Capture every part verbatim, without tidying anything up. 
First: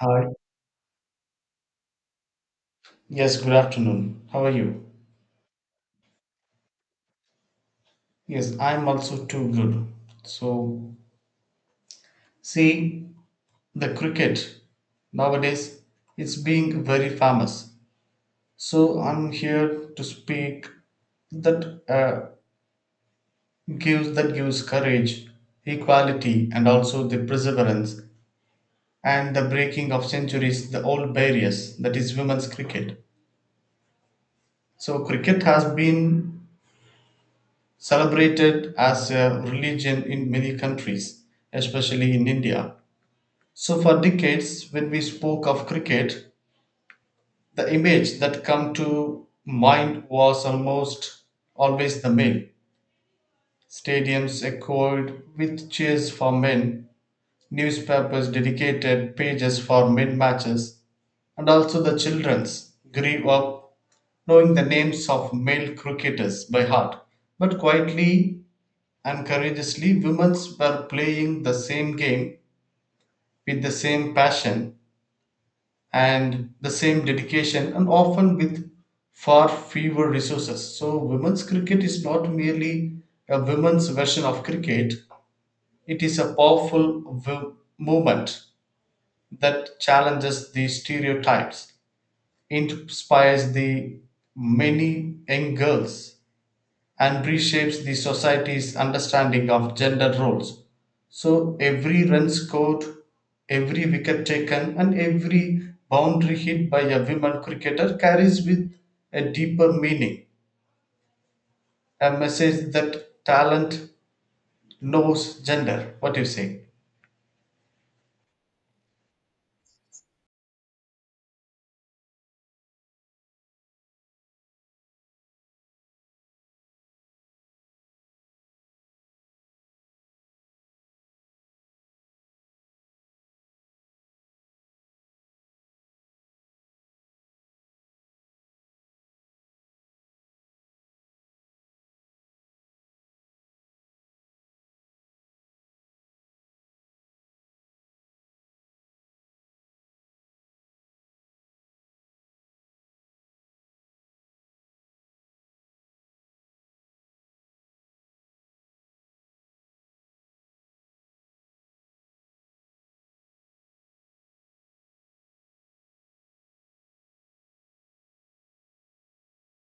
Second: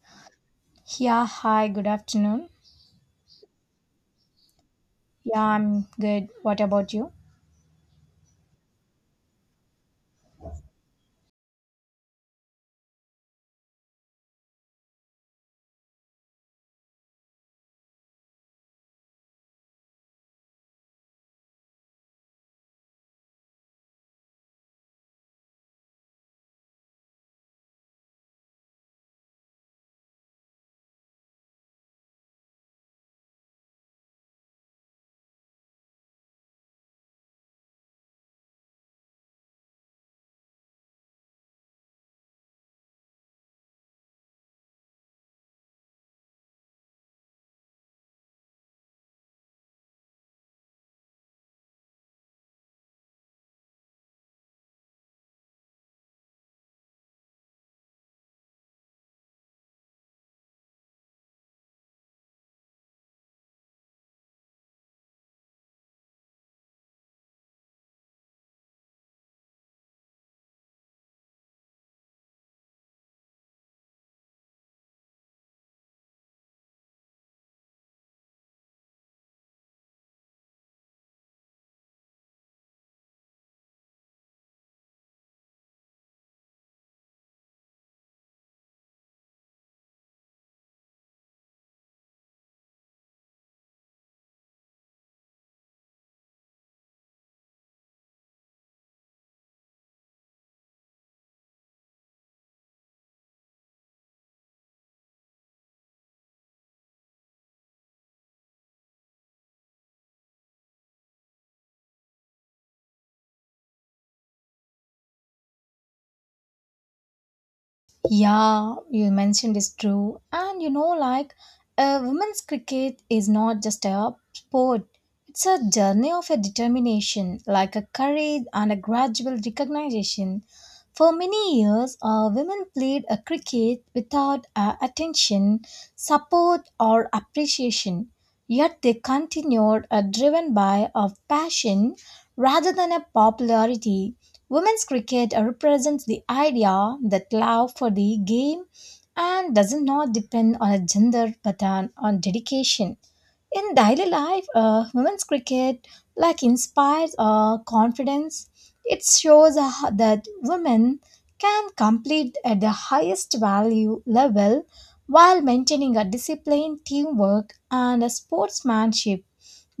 Hi. Yeah, hi, good afternoon. Yes, good afternoon. How are you? Yeah, I'm good. What about you? Yes, I'm also too good. So, see, the cricket nowadays it's being very famous. So I'm here to speak that uh, gives that gives courage, equality, and also the perseverance and the breaking of centuries, the old barriers. That is women's cricket. So cricket has been celebrated as a religion in many countries, especially in India. So for decades when we spoke of cricket, the image that come to mind was almost always the male. Stadiums echoed with cheers for men, newspapers dedicated pages for men matches, and also the children's grew up knowing the names of male cricketers by heart. But quietly and courageously, women were playing the same game with the same passion and the same dedication, and often with far fewer resources. So, women's cricket is not merely a women's version of cricket, it is a powerful w- movement that challenges the stereotypes, inspires the many young girls and reshapes the society's understanding of gender roles. So every run scored, every wicket taken, and every boundary hit by a women cricketer carries with a deeper meaning, a message that talent knows gender. What do you say? Yeah, you mentioned is true. And you know, like, uh, Women's cricket is not just a sport, it's a journey of a determination, like a courage and a gradual recognition. For many years, uh, women played a cricket without uh, attention, support, or appreciation. Yet they continued, uh, driven by a passion rather than a popularity. Women's cricket represents the idea that love for the game and does not depend on a gender but on, on dedication. In daily life, uh, women's cricket like inspires uh, confidence. It shows uh, that women can compete at the highest value level while maintaining a discipline, teamwork, and a sportsmanship.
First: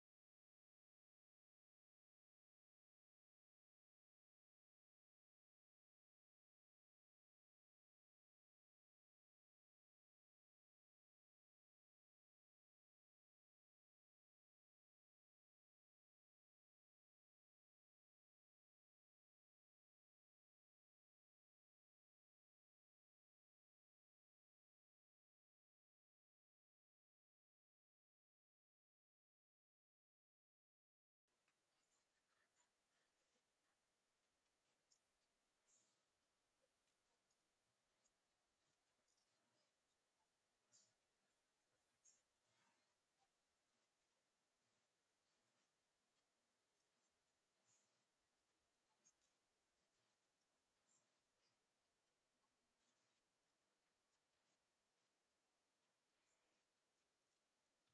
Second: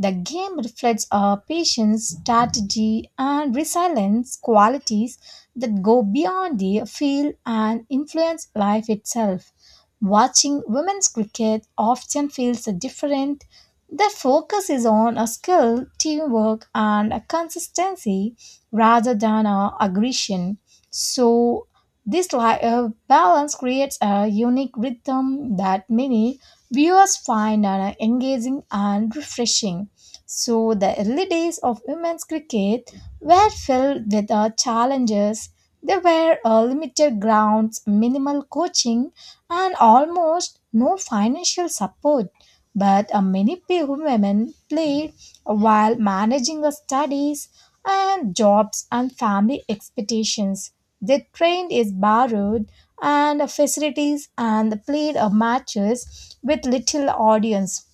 The game reflects our patience, strategy, and resilience qualities that go beyond the field and influence life itself. Watching women's cricket often feels different. The focus is on a skill, teamwork, and a consistency rather than a aggression. So, this li- uh, Balance creates a unique rhythm that many viewers find uh, engaging and refreshing. So the early days of women's cricket were filled with uh, challenges. There were uh, limited grounds, minimal coaching, and almost no financial support. But uh, many pe- women played while managing their studies and jobs and family expectations. They trained is borrowed and uh, facilities and played uh, matches with little audience.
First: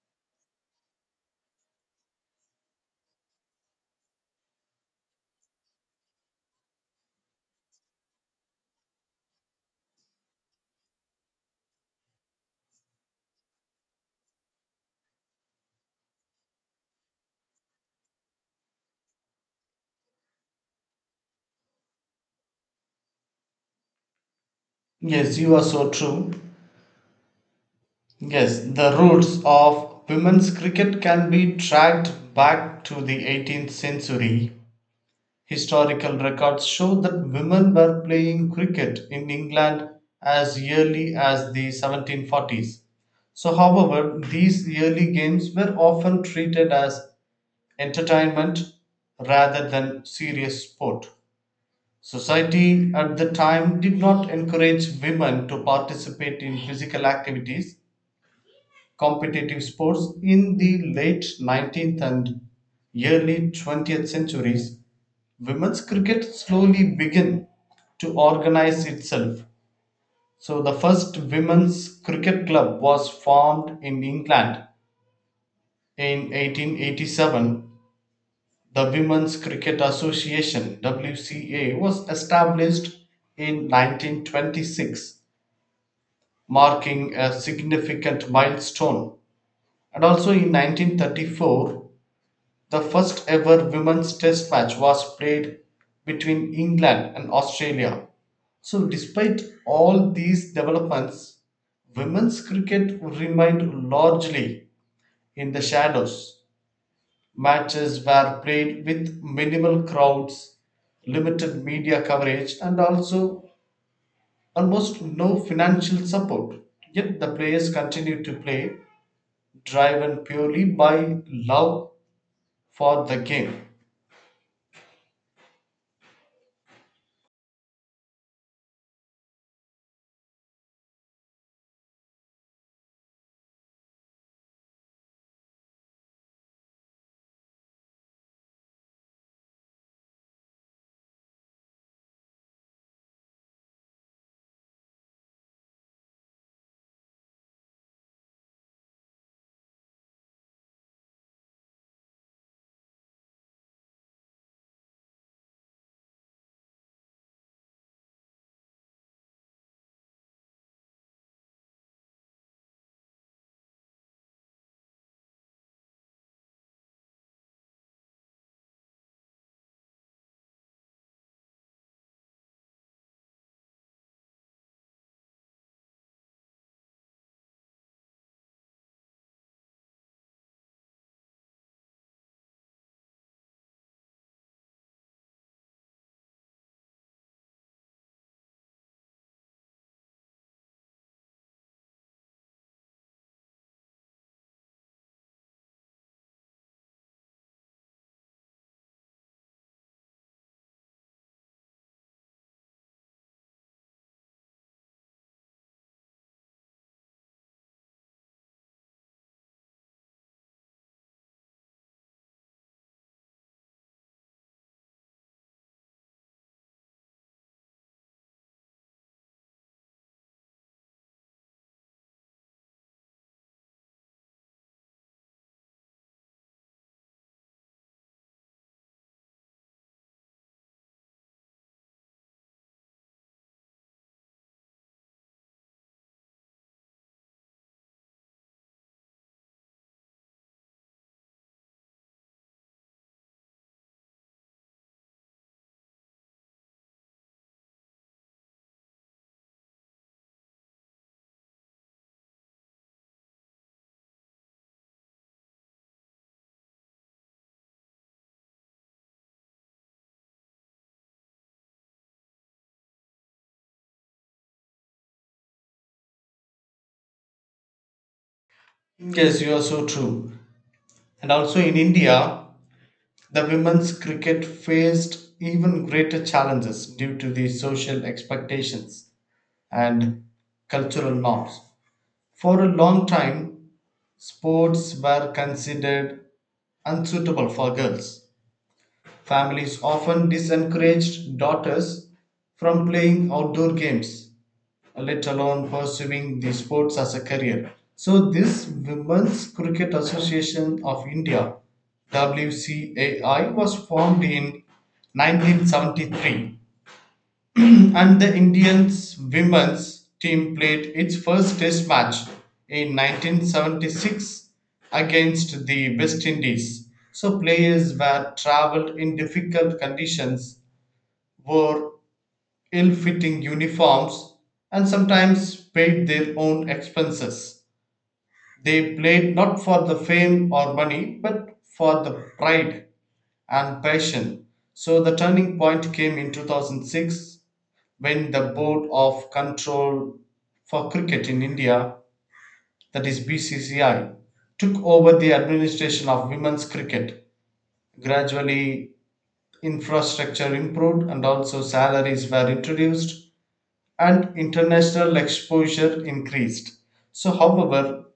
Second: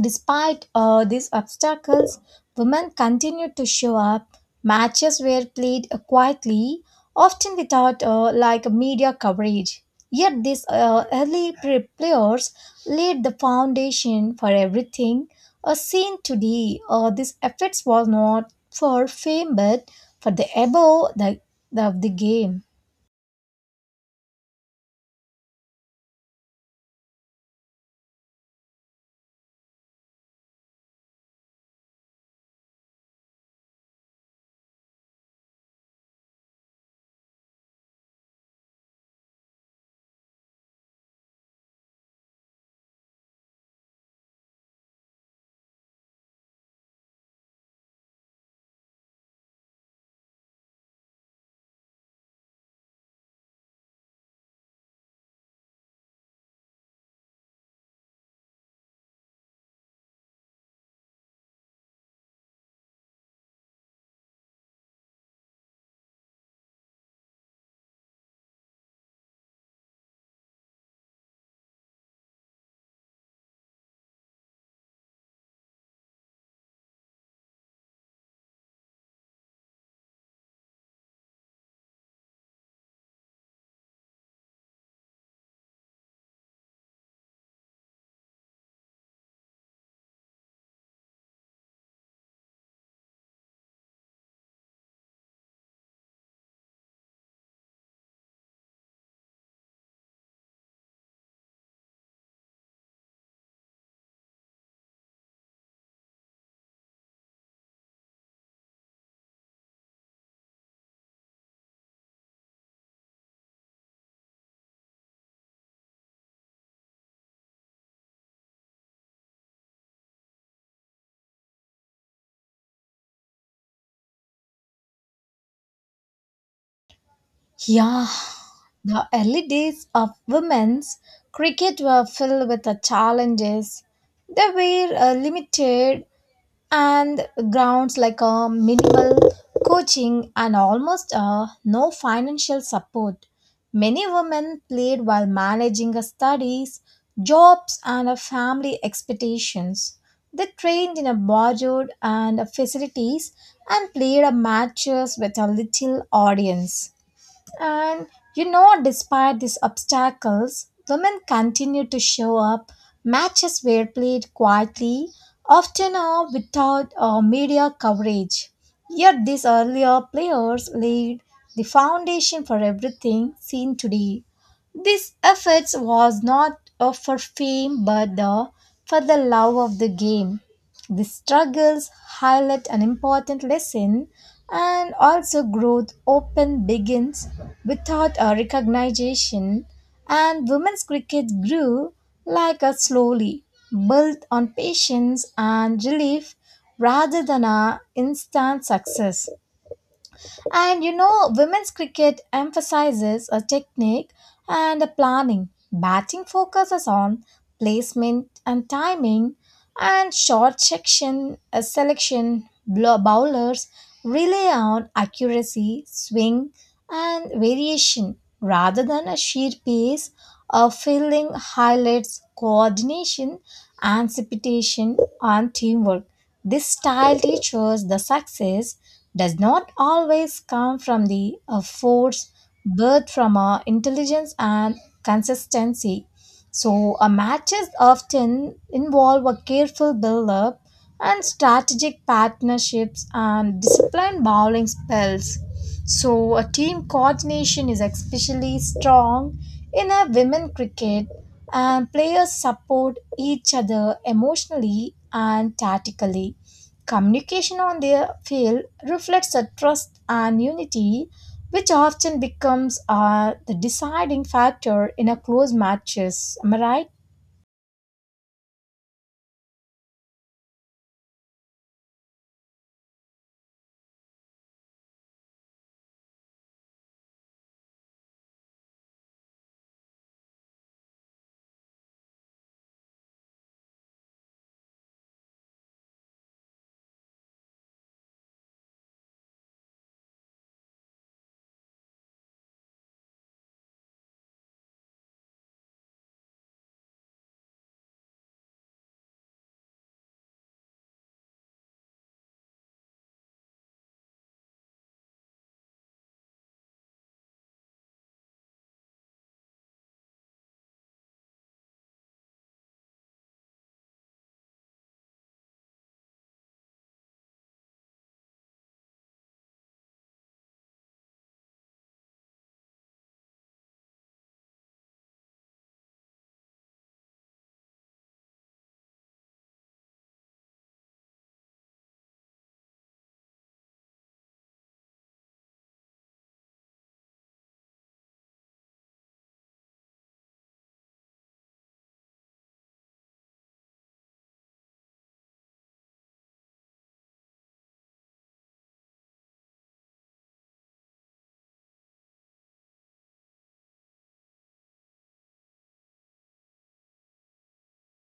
Despite uh, these obstacles, women continued to show up. Matches were played uh, quietly, often without uh, like media coverage. Yet these uh, early pre- players laid the foundation for everything uh, seen today. Uh, these efforts were not for fame but for the above the, of the game. Yes, you are so true. Yes, the roots of women's cricket can be tracked back to the eighteenth century. Historical records show that women were playing cricket in England as early as the seventeen forties. So, however, these early games were often treated as entertainment rather than serious sport. Society at the time did not encourage women to participate in physical activities, competitive sports in the late nineteenth and early twentieth centuries. Women's cricket slowly began to organise itself. So the first women's cricket club was formed in England in eighteen eighty-seven. The Women's Cricket Association (W C A) was established in nineteen twenty-six, marking a significant milestone. And also in nineteen thirty-four, the first ever women's test match was played between England and Australia. So, despite all these developments, women's cricket remained largely in the shadows. Matches were played with minimal crowds, limited media coverage, and also almost no financial support. Yet the players continued to play, driven purely by love for the game. Yeah. The early days of women's cricket were filled with the challenges. There were uh, limited and grounds like a minimal coaching and almost uh, no financial support. Many women played while managing their studies, jobs, and uh, family expectations. They trained in a borrowed and uh, facilities and played uh, matches with a little audience. And you know, Despite these obstacles, women continue to show up. Matches were played quietly, often uh, without uh, media coverage. Yet these earlier players laid the foundation for everything seen today. This efforts was not uh, for fame but uh, for the love of the game. These struggles highlight an important lesson and also growth open begins without a recognition, and women's cricket grew like a slowly, built on patience and relief rather than a instant success. And you know, women's cricket emphasizes a technique and a planning. Batting focuses on placement and timing, and short section uh, selection blow- bowlers rely on accuracy, swing, and variation rather than a sheer pace. A fielding highlights coordination, anticipation, and teamwork. This style teaches the success does not always come from the uh, force, birth from our intelligence and consistency. So, a matches often involve a careful build up and strategic partnerships and disciplined bowling spells. So, a team coordination is especially strong in a women cricket, and players support each other emotionally and tactically. Communication on their field reflects a trust and unity, which often becomes uh, the deciding factor in a close matches. Am I right? Yes, you are so true. And also in India, the women's cricket faced even greater challenges due to the social expectations and cultural norms. For a long time, sports were considered unsuitable for girls. Families often disencouraged daughters from playing outdoor games, let alone pursuing the sports as a career. So, this Women's Cricket Association of India, W C A I, was formed in nineteen seventy-three and the Indians women's team played its first test match in nineteen seventy-six against the West Indies. So players were traveled in difficult conditions, wore ill fitting uniforms, and sometimes paid their own expenses. They played not for the fame or money, but for the pride and passion. So the turning point came in two thousand six when the Board of Control for Cricket in India, that is B C C I, took over the administration of women's cricket. Gradually, infrastructure improved and also salaries were introduced and international exposure increased. So, however,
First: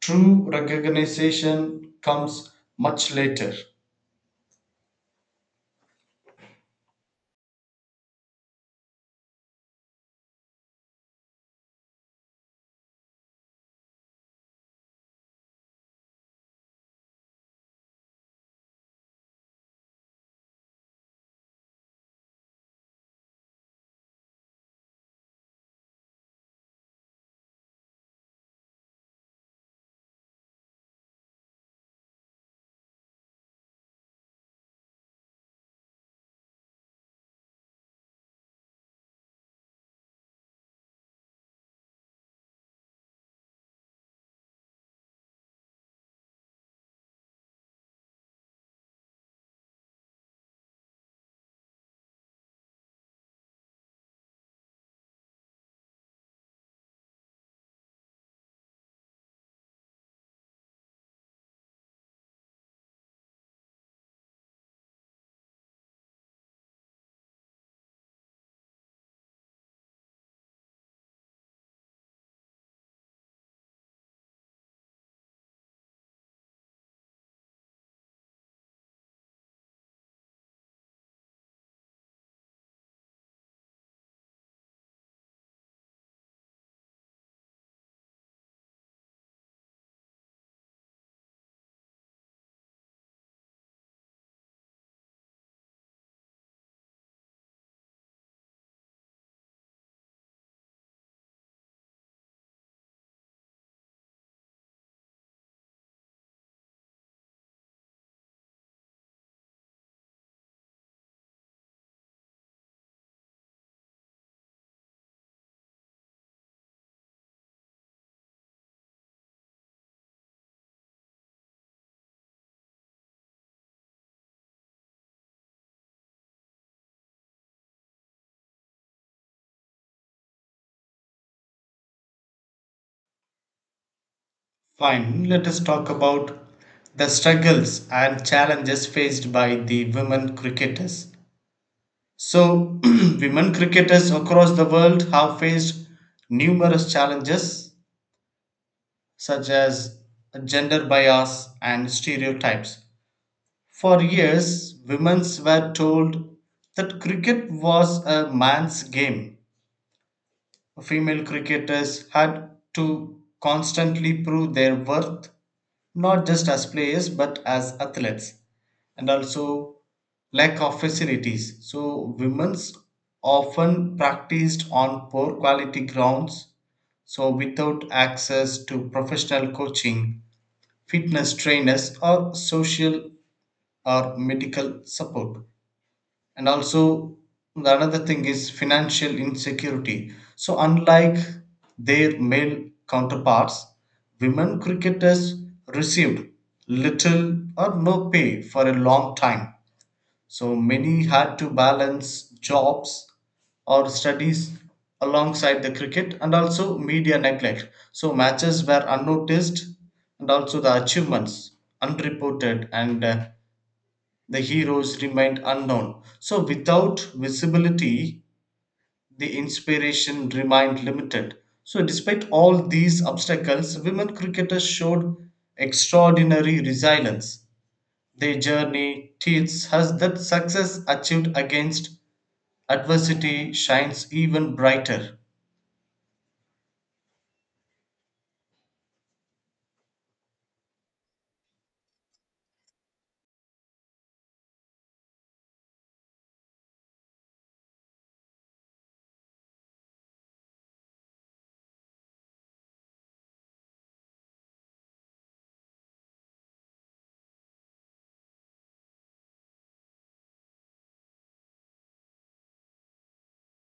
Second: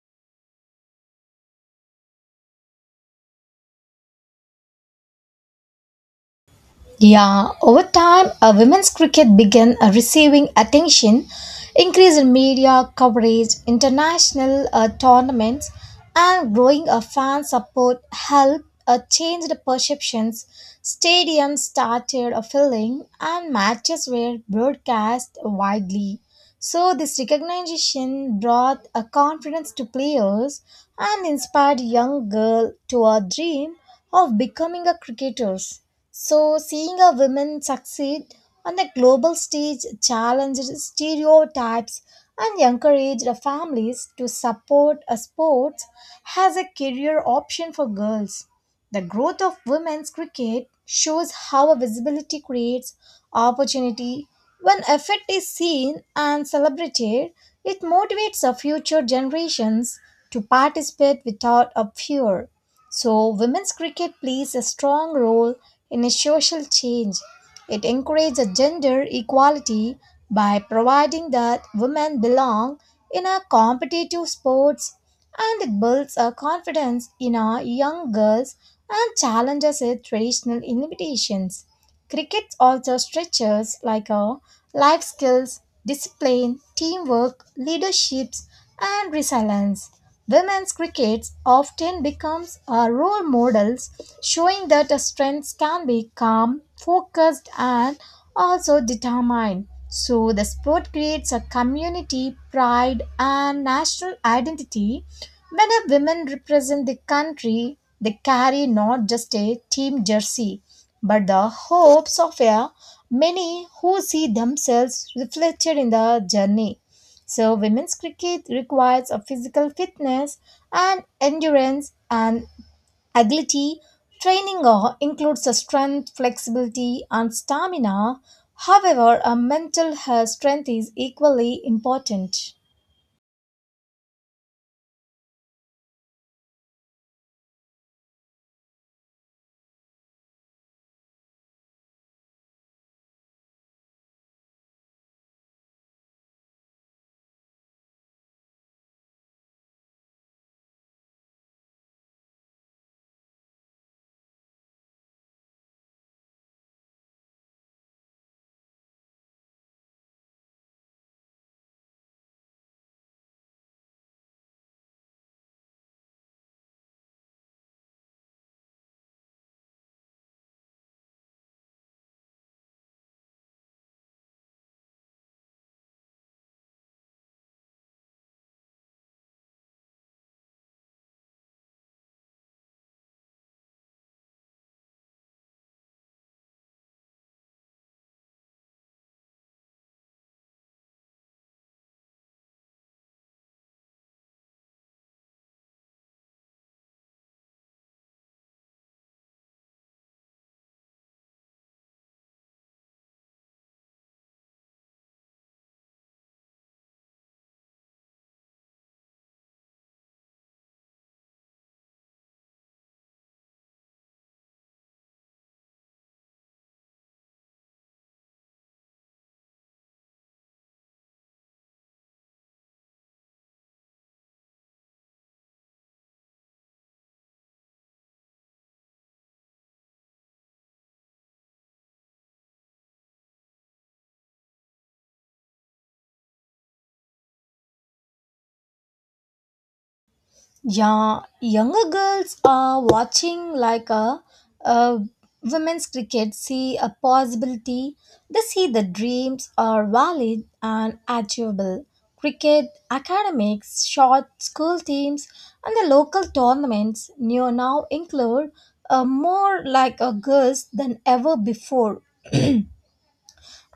true recognition comes much later. Yeah, over time, uh, women's cricket began uh, receiving attention, increase in media coverage, international uh, tournaments, and growing uh, fan support helped uh, change the perceptions. Stadiums started uh, filling, and matches were broadcast widely. So, this recognition brought a confidence to players and inspired young girls to a dream of becoming a cricketers. So, seeing a woman succeed on the global stage challenged stereotypes and encouraged families to support a sports as a career option for girls. The growth of women's cricket shows how a visibility creates opportunity. When effort is seen and celebrated, it motivates the future generations to participate without a fear. So, women's cricket plays a strong role in a social change. It encourages gender equality by providing that women belong in a competitive sports, and it builds a confidence in our young girls and challenges their traditional limitations. Cricket also stretches like our life skills, discipline, teamwork, leadership, and resilience. Women's cricket often becomes our role models, showing that a strength can be calm, focused, and also determined. So the sport creates a community pride and national identity. When a women represent the country, they carry not just a team jersey but the hopes of a many who see themselves reflected in the journey. So, women's cricket requires a physical fitness and endurance and agility. Training uh, includes the strength, flexibility, and stamina. However, a mental health strength is equally important. Fine, let us talk about the struggles and challenges faced by the women cricketers. So, women cricketers across the world have faced numerous challenges such as gender bias and stereotypes. For years, women were told that cricket was a man's game. Female cricketers had to constantly prove their worth, not just as players but as athletes, and also lack of facilities. So, women's often practiced on poor quality grounds, so without access to professional coaching, fitness trainers, or social or medical support, and also the another thing is financial insecurity, so unlike their male counterparts, women cricketers received little or no pay for a long time, so many had to balance jobs or studies alongside the cricket. And also media neglect, so matches were unnoticed and also the achievements unreported, and uh, the heroes remained unknown. So without visibility, the inspiration remained limited. So despite all these obstacles, women cricketers showed extraordinary resilience. Their journey teaches us that success achieved against adversity shines even brighter. Yeah, younger girls are watching like a, a women's cricket, see a possibility. They see the dreams are valid and achievable. Cricket, academics, short school teams, and the local tournaments new now include uh, more like a girls than ever before,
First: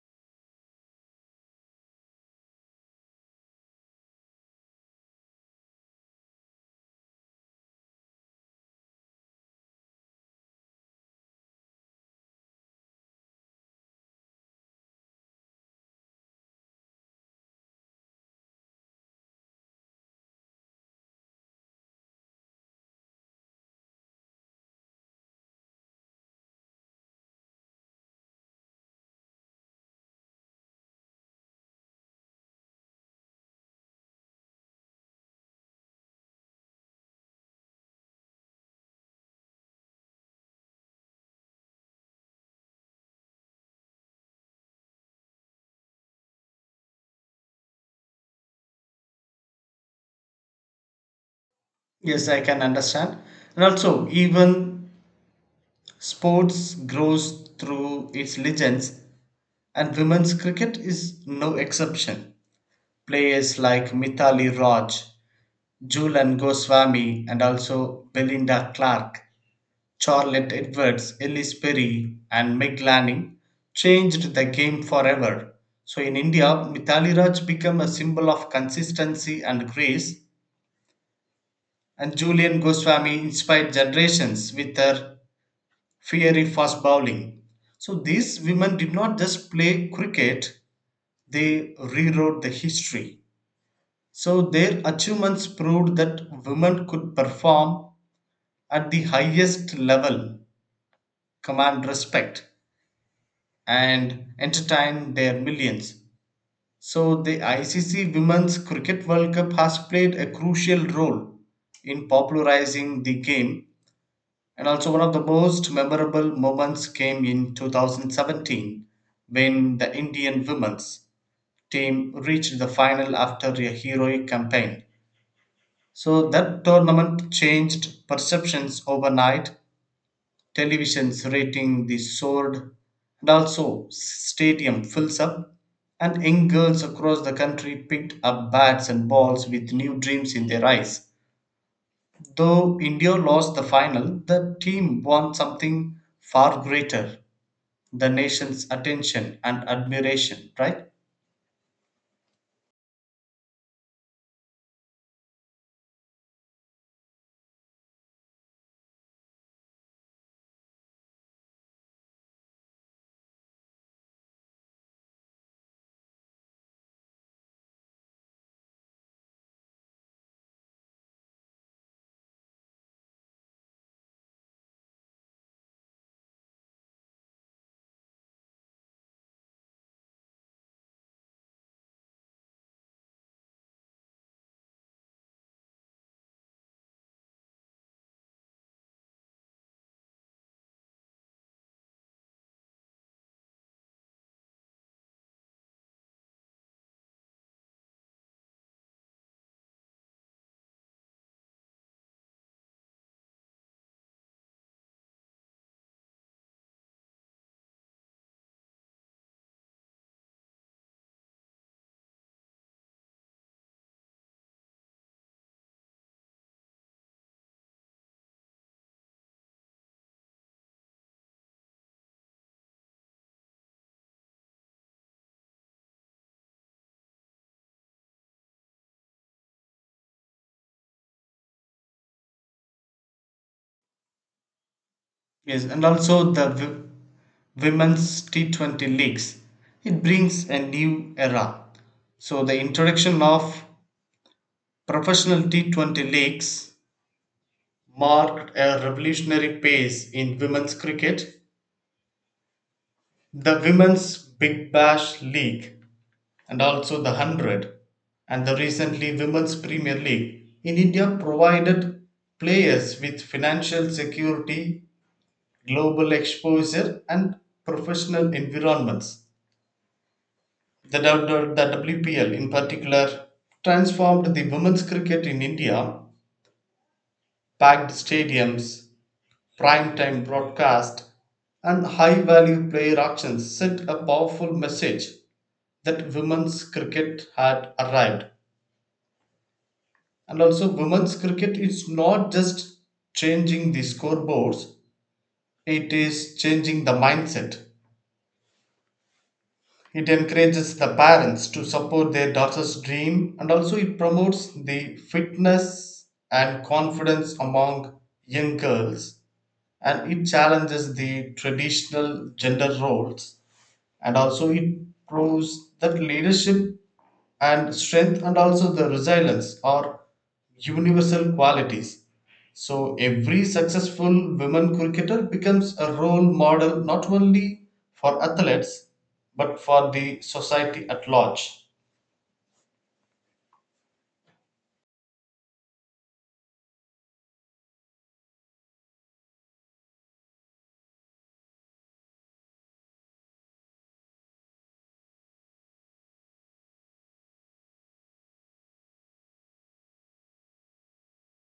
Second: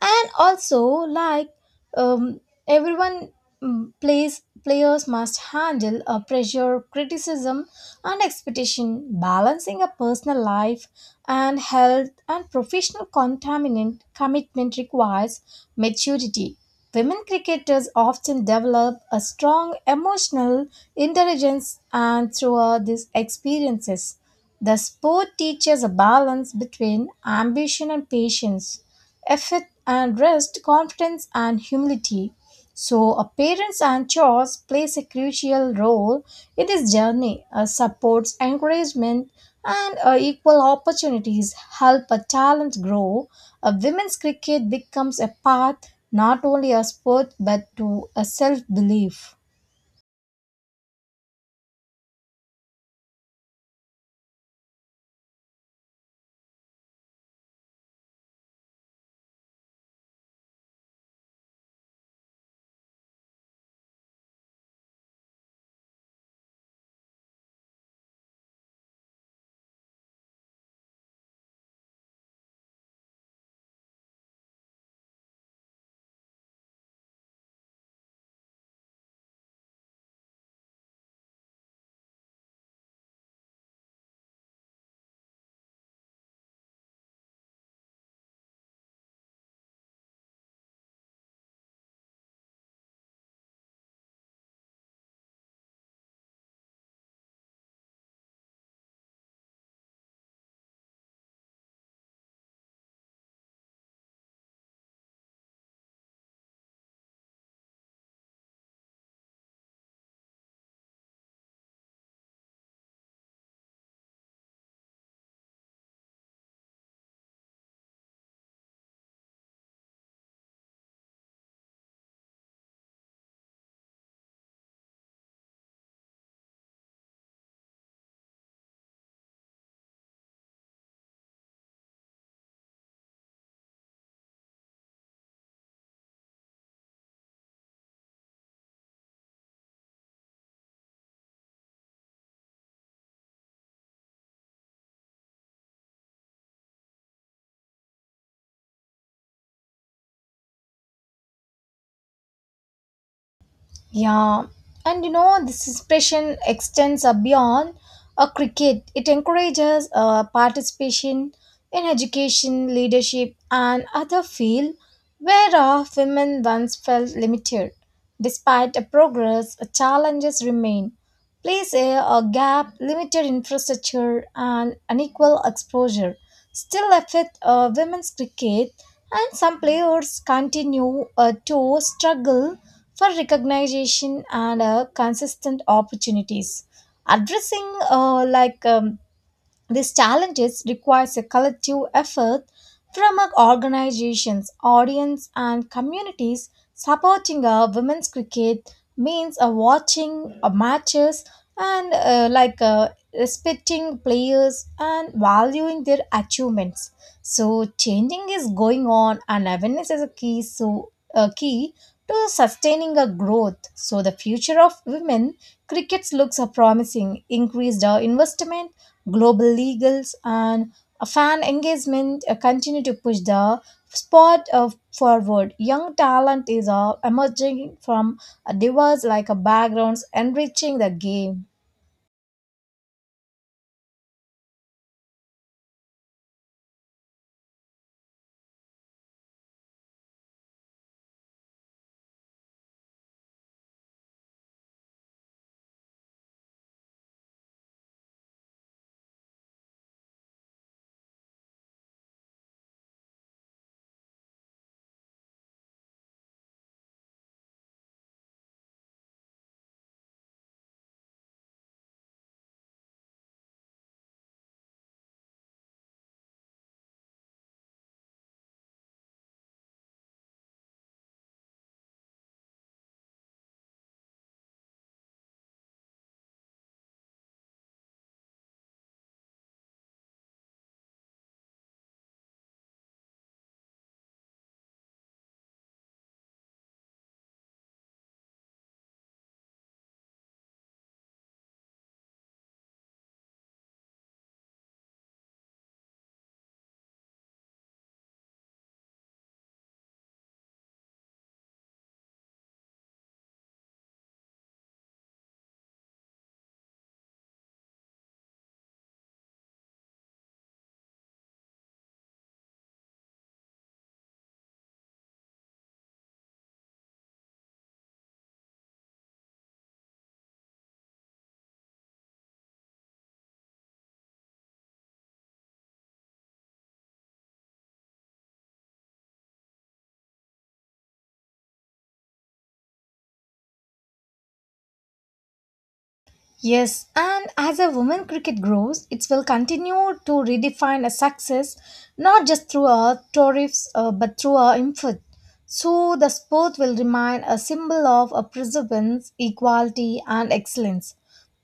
and also like um, everyone mm, plays. Players must handle a pressure criticism and expectation, balancing a personal life and health and professional contaminant commitment requires maturity. Women cricketers often develop a strong emotional intelligence, and throughout these experiences the sport teaches a balance between ambition and patience, effort and rest, confidence and humility. So, a parents and chores plays a crucial role in this journey. A supports, encouragement, and uh, equal opportunities help a talent grow. A women's cricket becomes a path not only a sport but to a self belief. Yes, I can understand. And also, even sports grows through its legends, and women's cricket is no exception. Players like Mithali Raj, Julan Goswami, and also Belinda Clark, Charlotte Edwards, Ellis Perry, and Meg Lanning changed the game forever. So in India, Mithali Raj became a symbol of consistency and grace, and Julian Goswami inspired generations with her fiery fast bowling. So these women did not just play cricket, they rewrote the history. So their achievements proved that women could perform at the highest level, command respect, and entertain their millions. So the I C C Women's Cricket World Cup has played a crucial role in popularizing the game. And also one of the most memorable moments came in two thousand seventeen when the Indian women's team reached the final after a heroic campaign. So that tournament changed perceptions overnight. Televisions rating the sword, and also stadium fills up, and young girls across the country picked up bats and balls with new dreams in their eyes. Though India lost the final, the team won something far greater: the nation's attention and admiration, right? Yeah, and you know, this expression extends uh, beyond a cricket. It encourages uh, participation in education, leadership, and other fields where uh, women once felt limited. Despite the progress, uh, challenges remain. Place a, a gap, limited infrastructure, and unequal exposure still affect uh, women's cricket, and some players continue uh, to struggle for recognition and uh, consistent opportunities. Addressing uh, like um, these challenges requires a collective effort from our organizations, audience, and communities. Supporting uh, women's cricket means uh, watching uh, matches and uh, like uh, respecting players and valuing their achievements, so changing is going on, and awareness is a key. So a key to sustaining a growth. So the future of women crickets looks are promising. Increased our investment, global legals, and a fan engagement uh, continue to push the sport uh, forward. Young talent is uh, emerging from a diverse like a backgrounds, enriching the game. Yes, and also the w- women's T twenty leagues. It brings a new era. So the introduction of professional T twenty leagues marked a revolutionary pace in women's cricket. The women's Big Bash League and also the one hundred and the recently women's Premier League in India provided players with financial security, global exposure and professional environments. The, W- the W P L in particular transformed the women's cricket in India, packed stadiums, prime time broadcast, and high value player auctions sent a powerful message that women's cricket had arrived. And also, women's cricket is not just changing the scoreboards, it is changing the mindset. It encourages the parents to support their daughter's dream, and also it promotes the fitness and confidence among young girls, and it challenges the traditional gender roles, and also it proves that leadership and strength and also the resilience are universal qualities. So every successful women cricketer becomes a role model, not only for athletes but for the society at large. Yes, and as a women cricket grows, it will continue to redefine a success not just through our tariffs uh, but through our input. So the sport will remain a symbol of a perseverance, equality, and excellence.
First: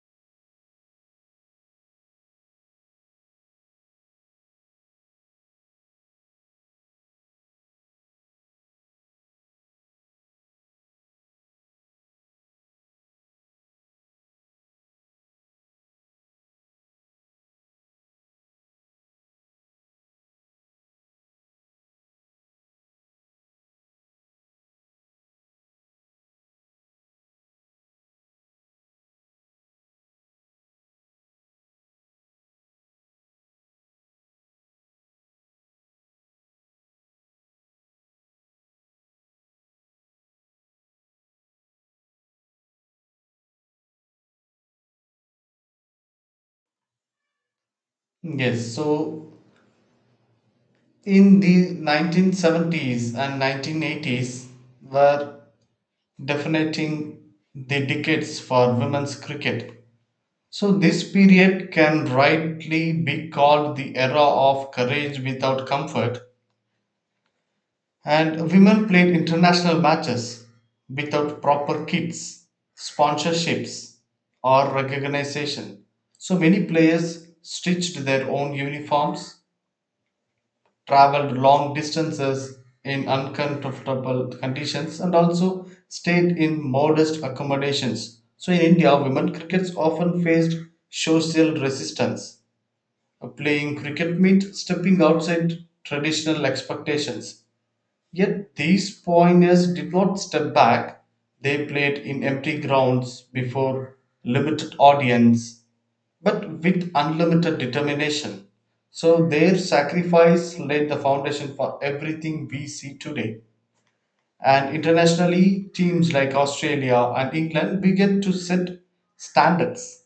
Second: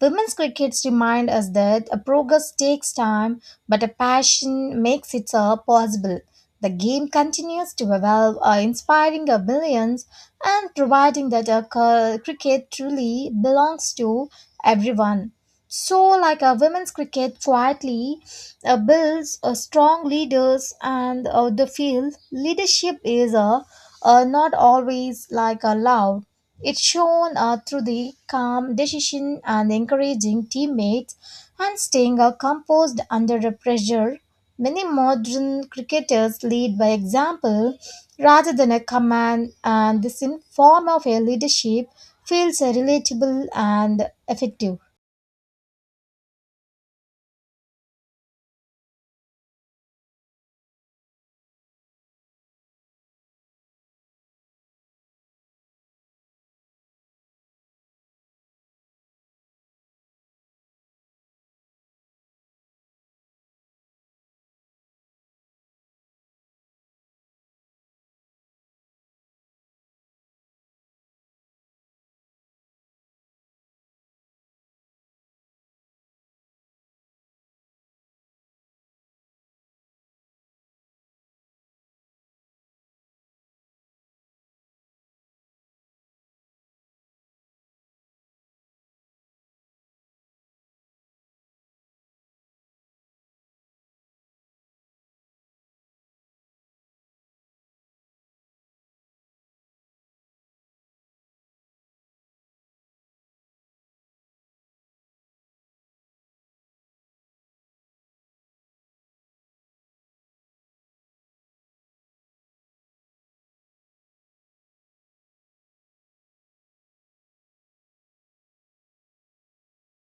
Women's cricket reminds us that a progress takes time, but a passion makes it uh, possible. The game continues to evolve, uh, inspiring uh, millions and providing that a cur- cricket truly belongs to everyone. So, like a women's cricket quietly uh, builds a strong leaders, and uh, the field leadership is uh, uh, not always like a loud. It shown uh, through the calm decision and encouraging teammates and staying uh, composed under the pressure. Many modern cricketers lead by example rather than a command, and this in form of a leadership feels uh, relatable and effective. Yes, so in the nineteen seventies and nineteen eighties were defining the decades for women's cricket. So, this period can rightly be called the era of courage without comfort, and women played international matches without proper kits, sponsorships, or recognition. So, many players stitched their own uniforms, traveled long distances in uncomfortable conditions, and also stayed in modest accommodations. So, in India, women crickets often faced social resistance. Uh, playing cricket meant stepping outside traditional expectations. Yet these pioneers did not step back, they played in empty grounds before limited audience, but with unlimited determination. So their sacrifice laid the foundation for everything we see today. And internationally, teams like Australia and England began to set standards.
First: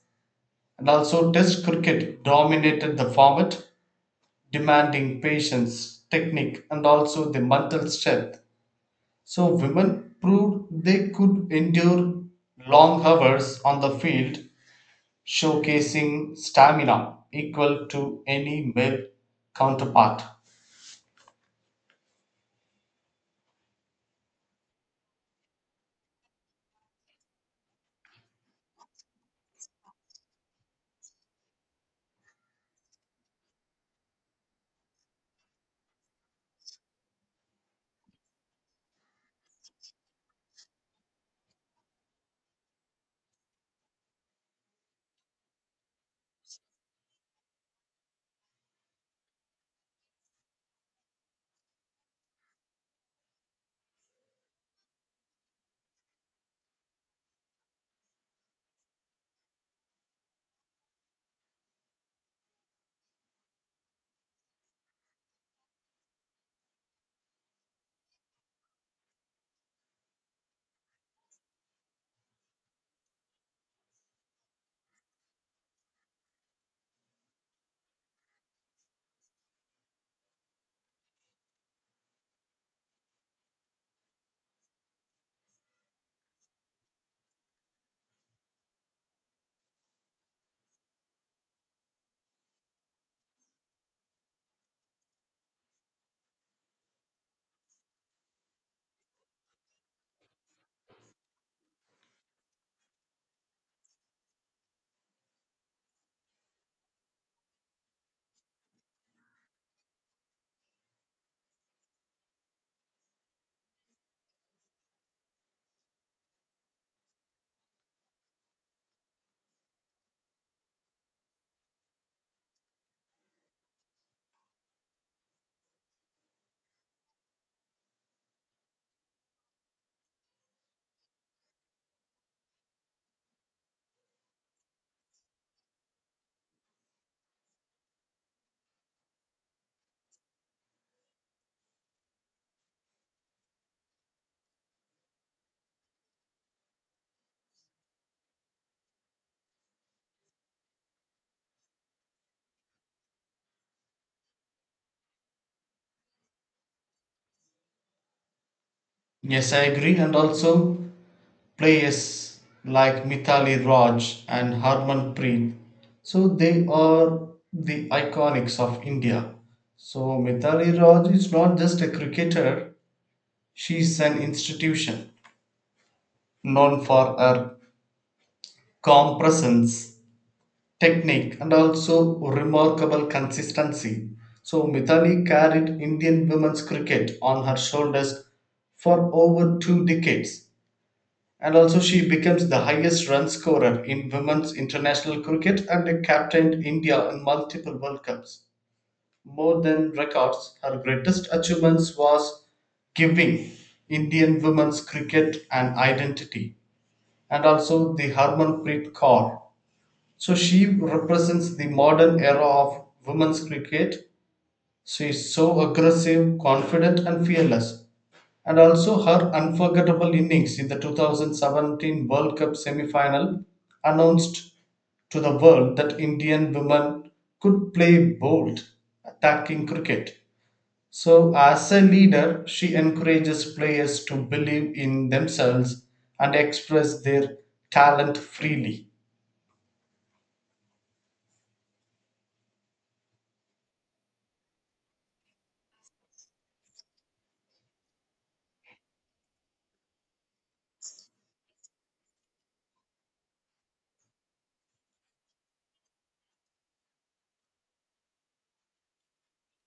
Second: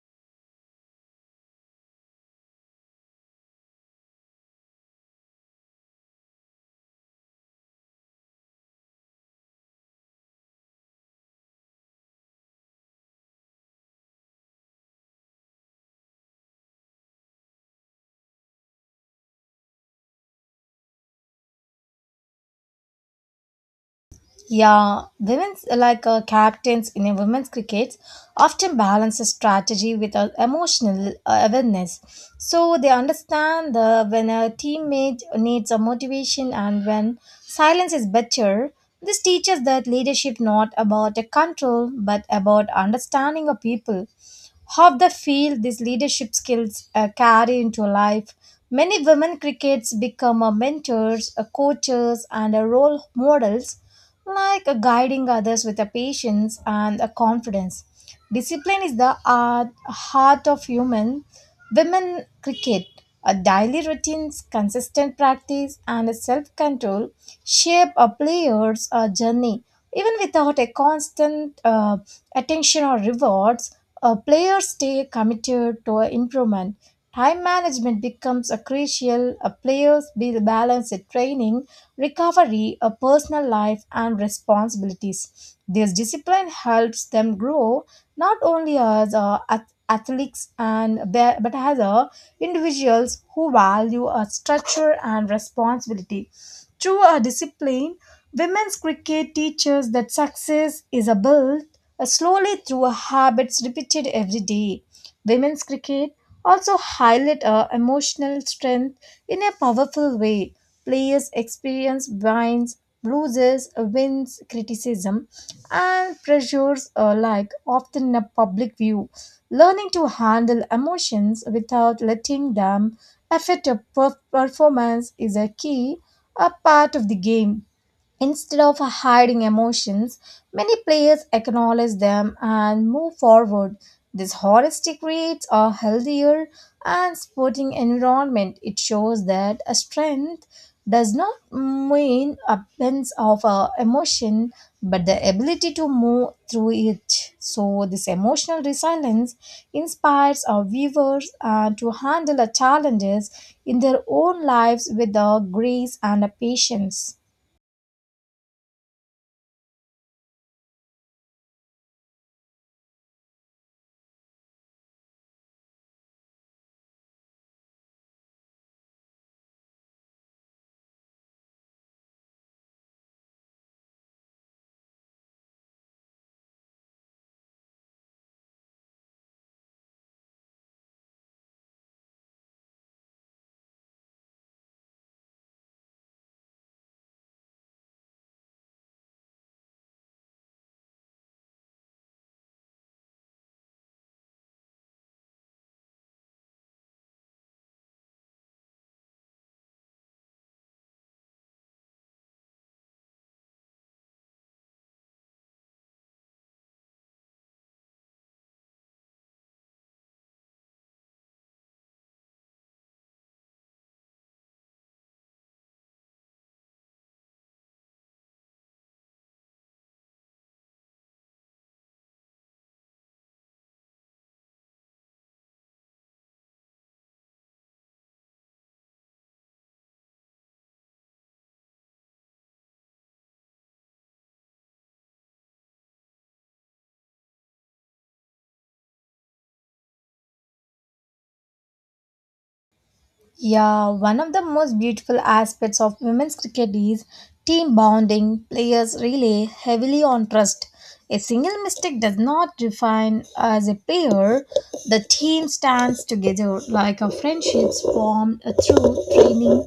And also, Test cricket dominated the format, demanding patience, technique, and also the mental strength. So, women proved they could endure long hours on the field, showcasing stamina equal to any male counterpart. Yeah, women's like uh, captains in a women's cricket often balance a strategy with uh, emotional uh, awareness. So they understand the when a teammate needs a motivation and when silence is better. This teaches that leadership not about a control but about understanding of people. How the field these leadership skills uh, carry into life. Many women crickets become uh, mentors, uh, coaches, and uh, role models, like uh, guiding others with a patience and a confidence. Discipline is the art, heart of human. Women cricket, a daily routines, consistent practice, and self control shape a player's uh, journey. Even without a constant uh, attention or rewards, a players stay committed to improvement. Time management becomes a crucial. A players be balance in training, recovery, a personal life, and responsibilities. This discipline helps them grow not only as uh, ath- athletes and be- but as uh, individuals who value a structure and responsibility. Through a discipline, women's cricket teaches that success is a build uh, slowly through habits repeated every day. Women's cricket also highlight uh, emotional strength in a powerful way. Players experience wins, losses, wins, criticism, and pressures alike, often in a public view. Learning to handle emotions without letting them affect your per- performance is a key a part of the game. Instead of hiding emotions, many players acknowledge them and move forward. This honesty creates a healthier and sporting environment. It shows that a strength does not mean absence of uh, emotion, but the ability to move through it. So, this emotional resilience inspires our viewers uh, to handle the challenges in their own lives with uh, grace and uh, patience. Yes, I agree, and also players like Mithali Raj and Harmanpreet. So, they are the iconics of India. So, Mithali Raj is not just a cricketer, she is an institution known for her calm presence, technique, and also remarkable consistency. So, Mithali carried Indian women's cricket on her shoulders for over two decades, and also she becomes the highest run scorer in women's international cricket and captained India in multiple World Cups. More than records, her greatest achievements was giving Indian women's cricket an identity. And also the Harmanpreet Kaur. So she represents the modern era of women's cricket. She is so aggressive, confident, and fearless. And also her unforgettable innings in the two thousand seventeen World Cup semi final announced to the world that Indian women could play bold, attacking cricket. So, as a leader, she encourages players to believe in themselves and express their talent freely. Yeah, one of the most beautiful aspects of women's cricket is team bonding. Players rely heavily on trust. A single mistake does not define as a pair. The team stands together like a friendships formed through training,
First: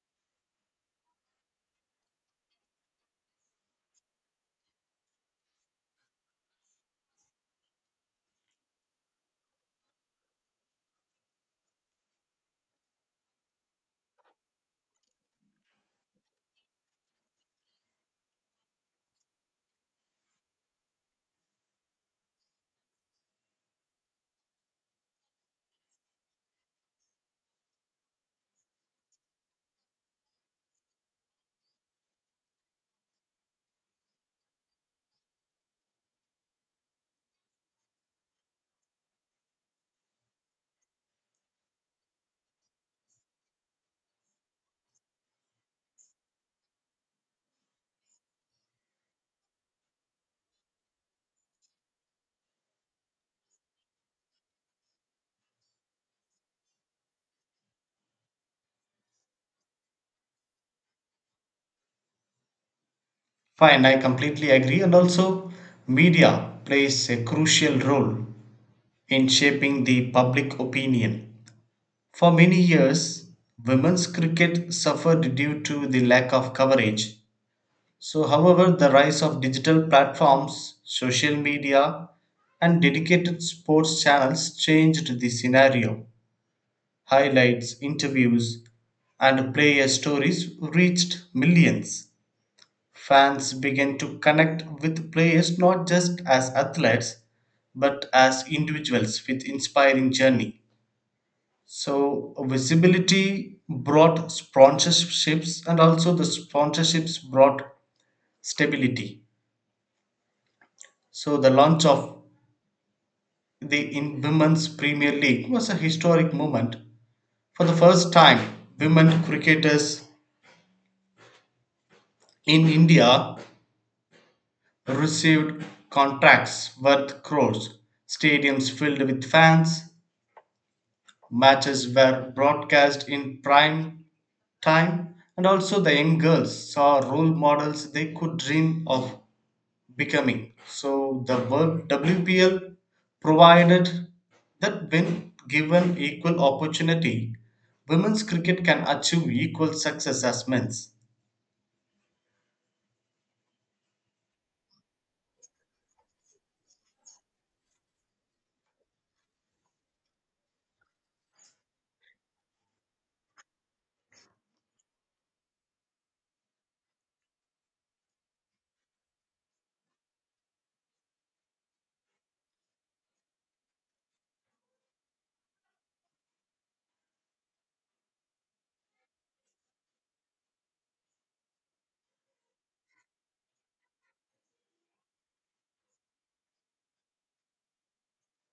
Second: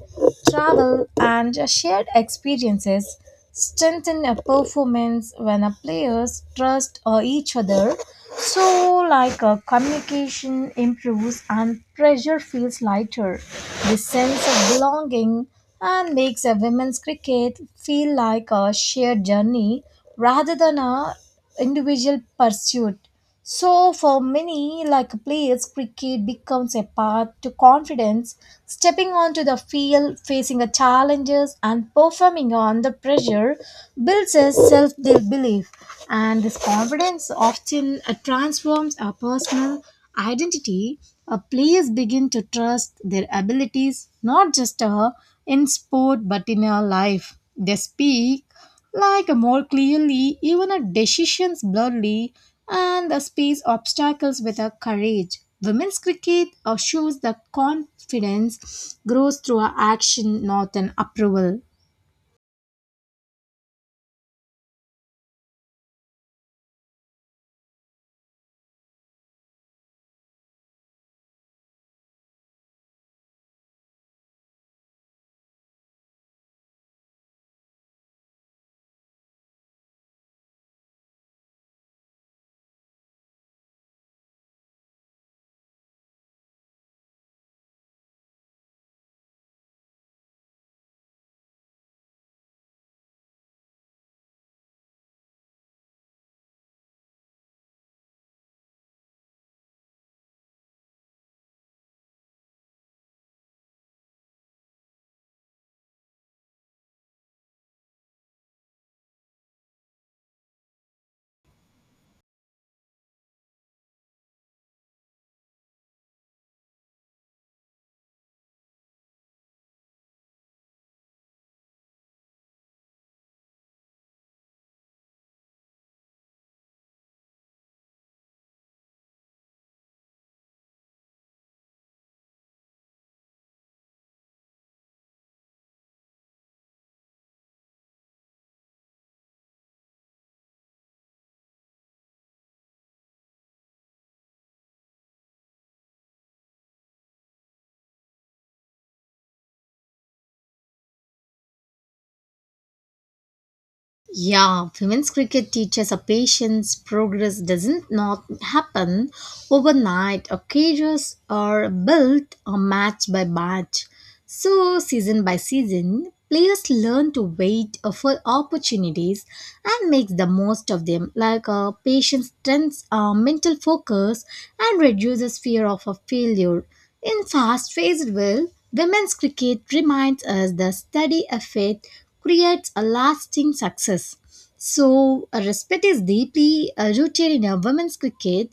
travel, and shared experiences strengthen a performance when a players trust uh, each other, so like uh, communication improves and pressure feels lighter. The sense of belonging and makes a women's cricket feel like a shared journey rather than a individual pursuit. So, for many, like players, cricket becomes a path to confidence. Stepping onto the field, facing the challenges, and performing under pressure builds a self belief. And this confidence often uh, transforms our personal identity. Uh, players begin to trust their abilities, not just uh, in sport but in our life. They speak like more clearly, even a decisions blurredly, and the space obstacles with a courage. Women's cricket uh, shows the confidence grows through a action, not an approval. Fine, I completely agree. And also, media plays a crucial role in shaping the public opinion. For many years, women's cricket suffered due to the lack of coverage. So, however, the rise of digital platforms, social media, and dedicated sports channels changed the scenario. Highlights, interviews, and player stories reached millions. Fans began to connect with players not just as athletes but as individuals with inspiring journey. So visibility brought sponsorships, and also the sponsorships brought stability. So the launch of the in Women's Premier League was a historic moment. For the first time, women cricketers in India received contracts worth crores, stadiums filled with fans, matches were broadcast in prime time, and also the young girls saw role models they could dream of becoming. So the world W P L provided that when given equal opportunity, women's cricket can achieve equal success as men's. Yeah, women's cricket teaches a patience. Progress doesn't not happen overnight. Occasions are built or match by match. So season by season, players learn to wait uh, for opportunities and make the most of them. Like uh, patience strengthens uh, mental focus and reduces fear of a failure. In fast paced world, women's cricket reminds us the steady effort creates a lasting success. So, uh, respect is deeply uh, rooted in our women's cricket.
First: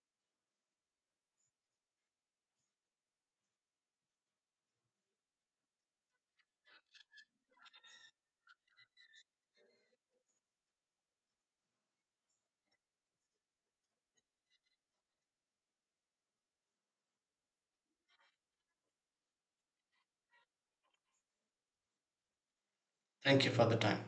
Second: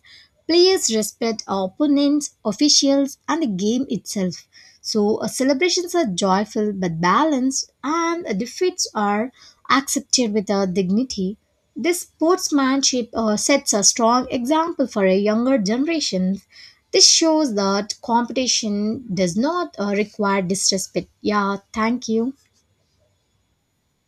Players respect our opponents, officials, and the game itself. So, uh, celebrations are joyful but balanced, and uh, defeats are accepted with uh, dignity. This sportsmanship uh, sets a strong example for a younger generation. This shows that competition does not uh, require disrespect. Yeah, thank you. Thank you for the time.